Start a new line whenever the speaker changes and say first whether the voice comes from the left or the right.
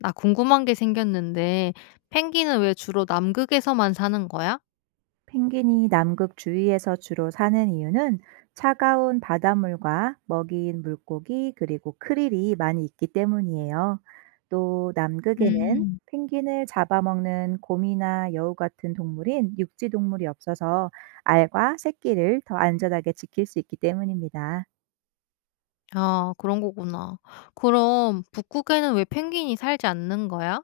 left: 나 궁금한 게 생겼는데, 펭귄은 왜 주로 남극에서만 사는 거야?
right: 펭귄이 남극 주위에서 주로 사는 이유는 차가운 바닷물과 먹이인 물고기 그리고 크릴이 많이 있기 때문이에요. 또 남극에는
left: 음,
right: 펭귄을 잡아먹는 곰이나 여우 같은 동물인 육지 동물이 없어서 알과 새끼를 더 안전하게 지킬 수 있기 때문입니다.
left: 아, 그런 거구나. 그럼 북극에는 왜 펭귄이 살지 않는 거야?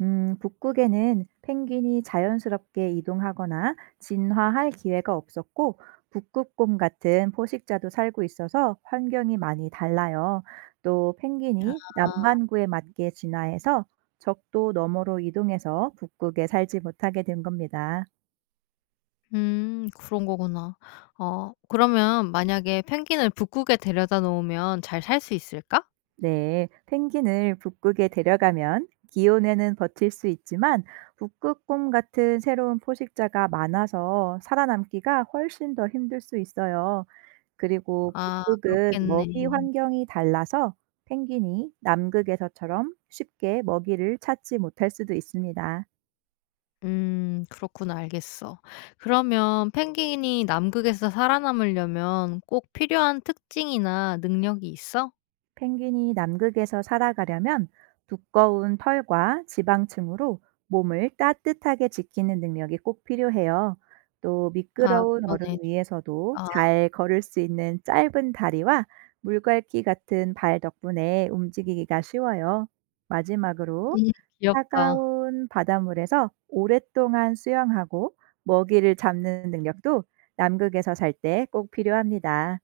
right: 북극에는 펭귄이 자연스럽게 이동하거나 진화할 기회가 없었고, 북극곰 같은 포식자도 살고 있어서 환경이 많이 달라요. 또 펭귄이
left: 아,
right: 남반구에 맞게 진화해서 적도 너머로 이동해서 북극에 살지 못하게 된 겁니다.
left: 그런 거구나. 그러면 만약에 펭귄을 북극에 데려다 놓으면 잘 살 수 있을까?
right: 네, 펭귄을 북극에 데려가면 기온에는 버틸 수 있지만 북극곰 같은 새로운 포식자가 많아서 살아남기가 훨씬 더 힘들 수 있어요. 그리고
left: 아,
right: 북극은
left: 그렇겠네.
right: 먹이 환경이 달라서 펭귄이 남극에서처럼 쉽게 먹이를 찾지 못할 수도 있습니다.
left: 그렇구나. 알겠어. 그러면 펭귄이 남극에서 살아남으려면 꼭 필요한 특징이나 능력이 있어?
right: 펭귄이 남극에서 살아가려면 두꺼운 털과 지방층으로 몸을 따뜻하게 지키는 능력이 꼭 필요해요. 또
left: 아,
right: 미끄러운 얼음
left: 그러네.
right: 위에서도
left: 아,
right: 잘 걸을 수 있는 짧은 다리와 물갈기 같은 발 덕분에 움직이기가 쉬워요. 마지막으로
left: 음 귀엽다.
right: 차가운 바닷물에서 오랫동안 수영하고 먹이를 잡는 능력도 남극에서 살 때 꼭 필요합니다.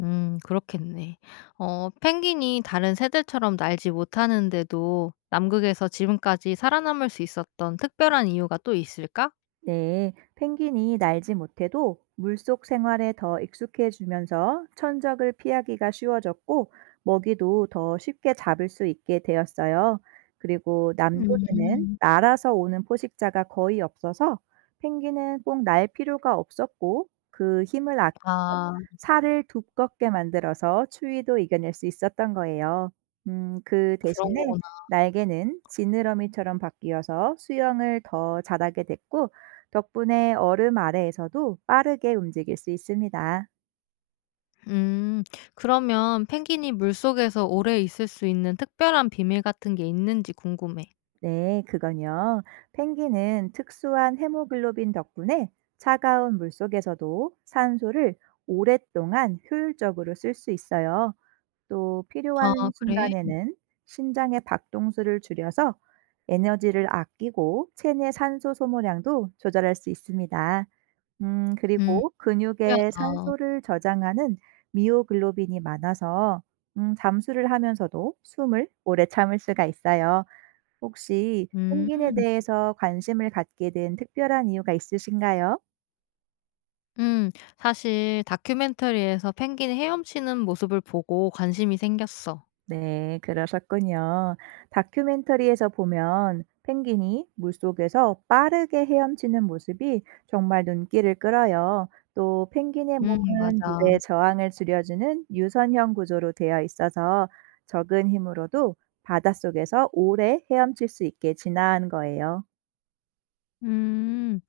left: 그렇겠네. 펭귄이 다른 새들처럼 날지 못하는데도 남극에서 지금까지 살아남을 수 있었던 특별한 이유가 또 있을까?
right: 네, 펭귄이 날지 못해도 물속 생활에 더 익숙해지면서 천적을 피하기가 쉬워졌고 먹이도 더 쉽게 잡을 수 있게 되었어요. 그리고 남극에는
left: 음.
right: 날아서 오는 포식자가 거의 없어서 펭귄은 꼭 날 필요가 없었고, 그 힘을 아끼
left: 아,
right: 살을 두껍게 만들어서 추위도 이겨낼 수 있었던 거예요. 그
left: 그런
right: 대신에
left: 거구나.
right: 날개는 지느러미처럼 바뀌어서 수영을 더 잘하게 됐고, 덕분에 얼음 아래에서도 빠르게 움직일 수 있습니다.
left: 음 그러면 펭귄이 물속에서 오래 있을 수 있는 특별한 비밀 같은 게 있는지 궁금해.
right: 네, 그건요. 펭귄은 특수한 헤모글로빈 덕분에 차가운 물속에서도 산소를 오랫동안 효율적으로 쓸 수 있어요. 또
left: 아,
right: 필요한
left: 그래?
right: 순간에는 심장의 박동수를 줄여서 에너지를 아끼고 체내 산소 소모량도 조절할 수 있습니다.
left: 음.
right: 그리고 근육에
left: 신기하다.
right: 산소를 저장하는 미오글로빈이 많아서 잠수를 하면서도 숨을 오래 참을 수가 있어요. 혹시
left: 음.
right: 펭귄에 대해서 관심을 갖게 된 특별한 이유가 있으신가요?
left: 음. 사실 다큐멘터리에서 펭귄이 헤엄치는 모습을 보고 관심이 생겼어.
right: 네, 그러셨군요. 다큐멘터리에서 보면 펭귄이 물속에서 빠르게 헤엄치는 모습이 정말 눈길을 끌어요. 또 펭귄의
left: 음,
right: 몸은
left: 맞아.
right: 물의 저항을 줄여주는 유선형 구조로 되어 있어서 적은 힘으로도 바닷속에서 오래 헤엄칠 수 있게 진화한 거예요.
left: 음.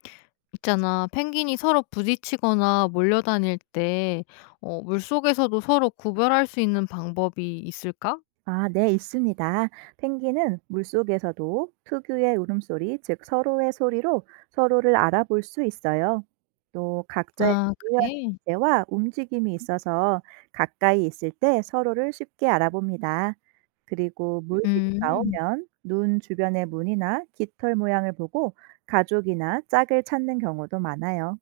left: 있잖아. 펭귄이 서로 부딪히거나 몰려다닐 때 물속에서도 서로 구별할 수 있는 방법이 있을까?
right: 아, 네, 있습니다. 펭귄은 물속에서도 특유의 울음소리, 즉 서로의 소리로 서로를 알아볼 수 있어요. 또 각자의
left: 아,
right: 고유한
left: 그래?
right: 기와 움직임이 있어서 가까이 있을 때 서로를 쉽게 알아봅니다. 그리고 물 위로
left: 음.
right: 나오면 눈 주변의 문이나 깃털 모양을 보고 가족이나 짝을 찾는 경우도 많아요.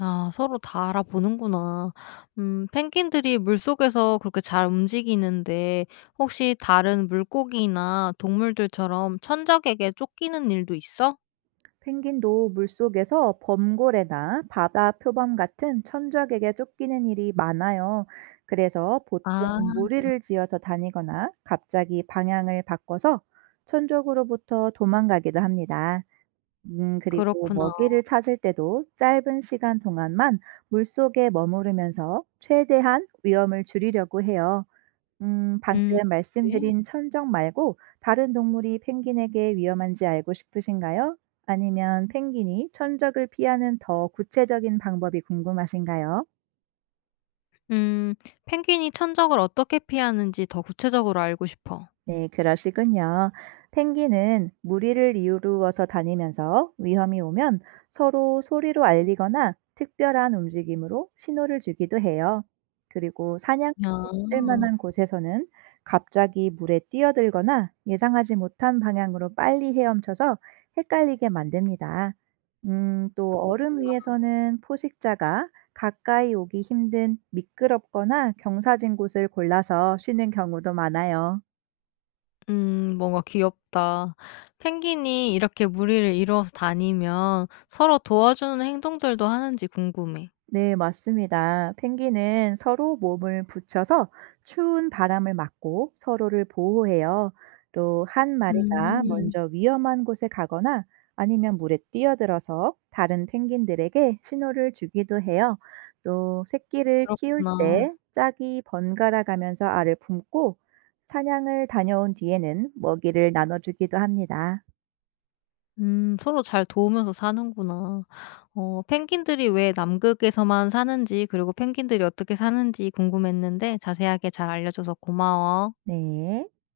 left: 아, 서로 다 알아보는구나. 펭귄들이 물속에서 그렇게 잘 움직이는데 혹시 다른 물고기나 동물들처럼 천적에게 쫓기는 일도 있어?
right: 펭귄도 물속에서 범고래나 바다 표범 같은 천적에게 쫓기는 일이 많아요. 그래서 보통
left: 아,
right: 무리를 지어서 다니거나 갑자기 방향을 바꿔서 천적으로부터 도망가기도 합니다. 그리고
left: 그렇구나.
right: 먹이를 찾을 때도 짧은 시간 동안만 물속에 머무르면서 최대한 위험을 줄이려고 해요. 방금
left: 음. 네.
right: 말씀드린 천적 말고 다른 동물이 펭귄에게 위험한지 알고 싶으신가요? 아니면 펭귄이 천적을 피하는 더 구체적인 방법이 궁금하신가요?
left: 음. 펭귄이 천적을 어떻게 피하는지 더 구체적으로 알고 싶어.
right: 네, 그러시군요. 펭귄은 무리를 이루어서 다니면서 위험이 오면 서로 소리로 알리거나 특별한 움직임으로 신호를 주기도 해요. 그리고 사냥 있을
left: 아.
right: 만한 곳에서는 갑자기 물에 뛰어들거나 예상하지 못한 방향으로 빨리 헤엄쳐서 헷갈리게 만듭니다. 또 얼음
left: 그렇구나.
right: 위에서는 포식자가 가까이 오기 힘든 미끄럽거나 경사진 곳을 골라서 쉬는 경우도 많아요.
left: 음. 뭔가 귀엽다. 펭귄이 이렇게 무리를 이루어서 다니면 서로 도와주는 행동들도 하는지 궁금해.
right: 네, 맞습니다. 펭귄은 서로 몸을 붙여서 추운 바람을 막고 서로를 보호해요. 또 한 마리가
left: 음.
right: 먼저 위험한 곳에 가거나 아니면 물에 뛰어들어서 다른 펭귄들에게 신호를 주기도 해요. 또 새끼를 키울
left: 그렇구나.
right: 때 짝이 번갈아 가면서 알을 품고 사냥을 다녀온 뒤에는 먹이를 나눠주기도 합니다.
left: 음. 서로 잘 도우면서 사는구나. 펭귄들이 왜 남극에서만 사는지 그리고 펭귄들이 어떻게 사는지 궁금했는데 자세하게 잘 알려줘서 고마워.
right: 네.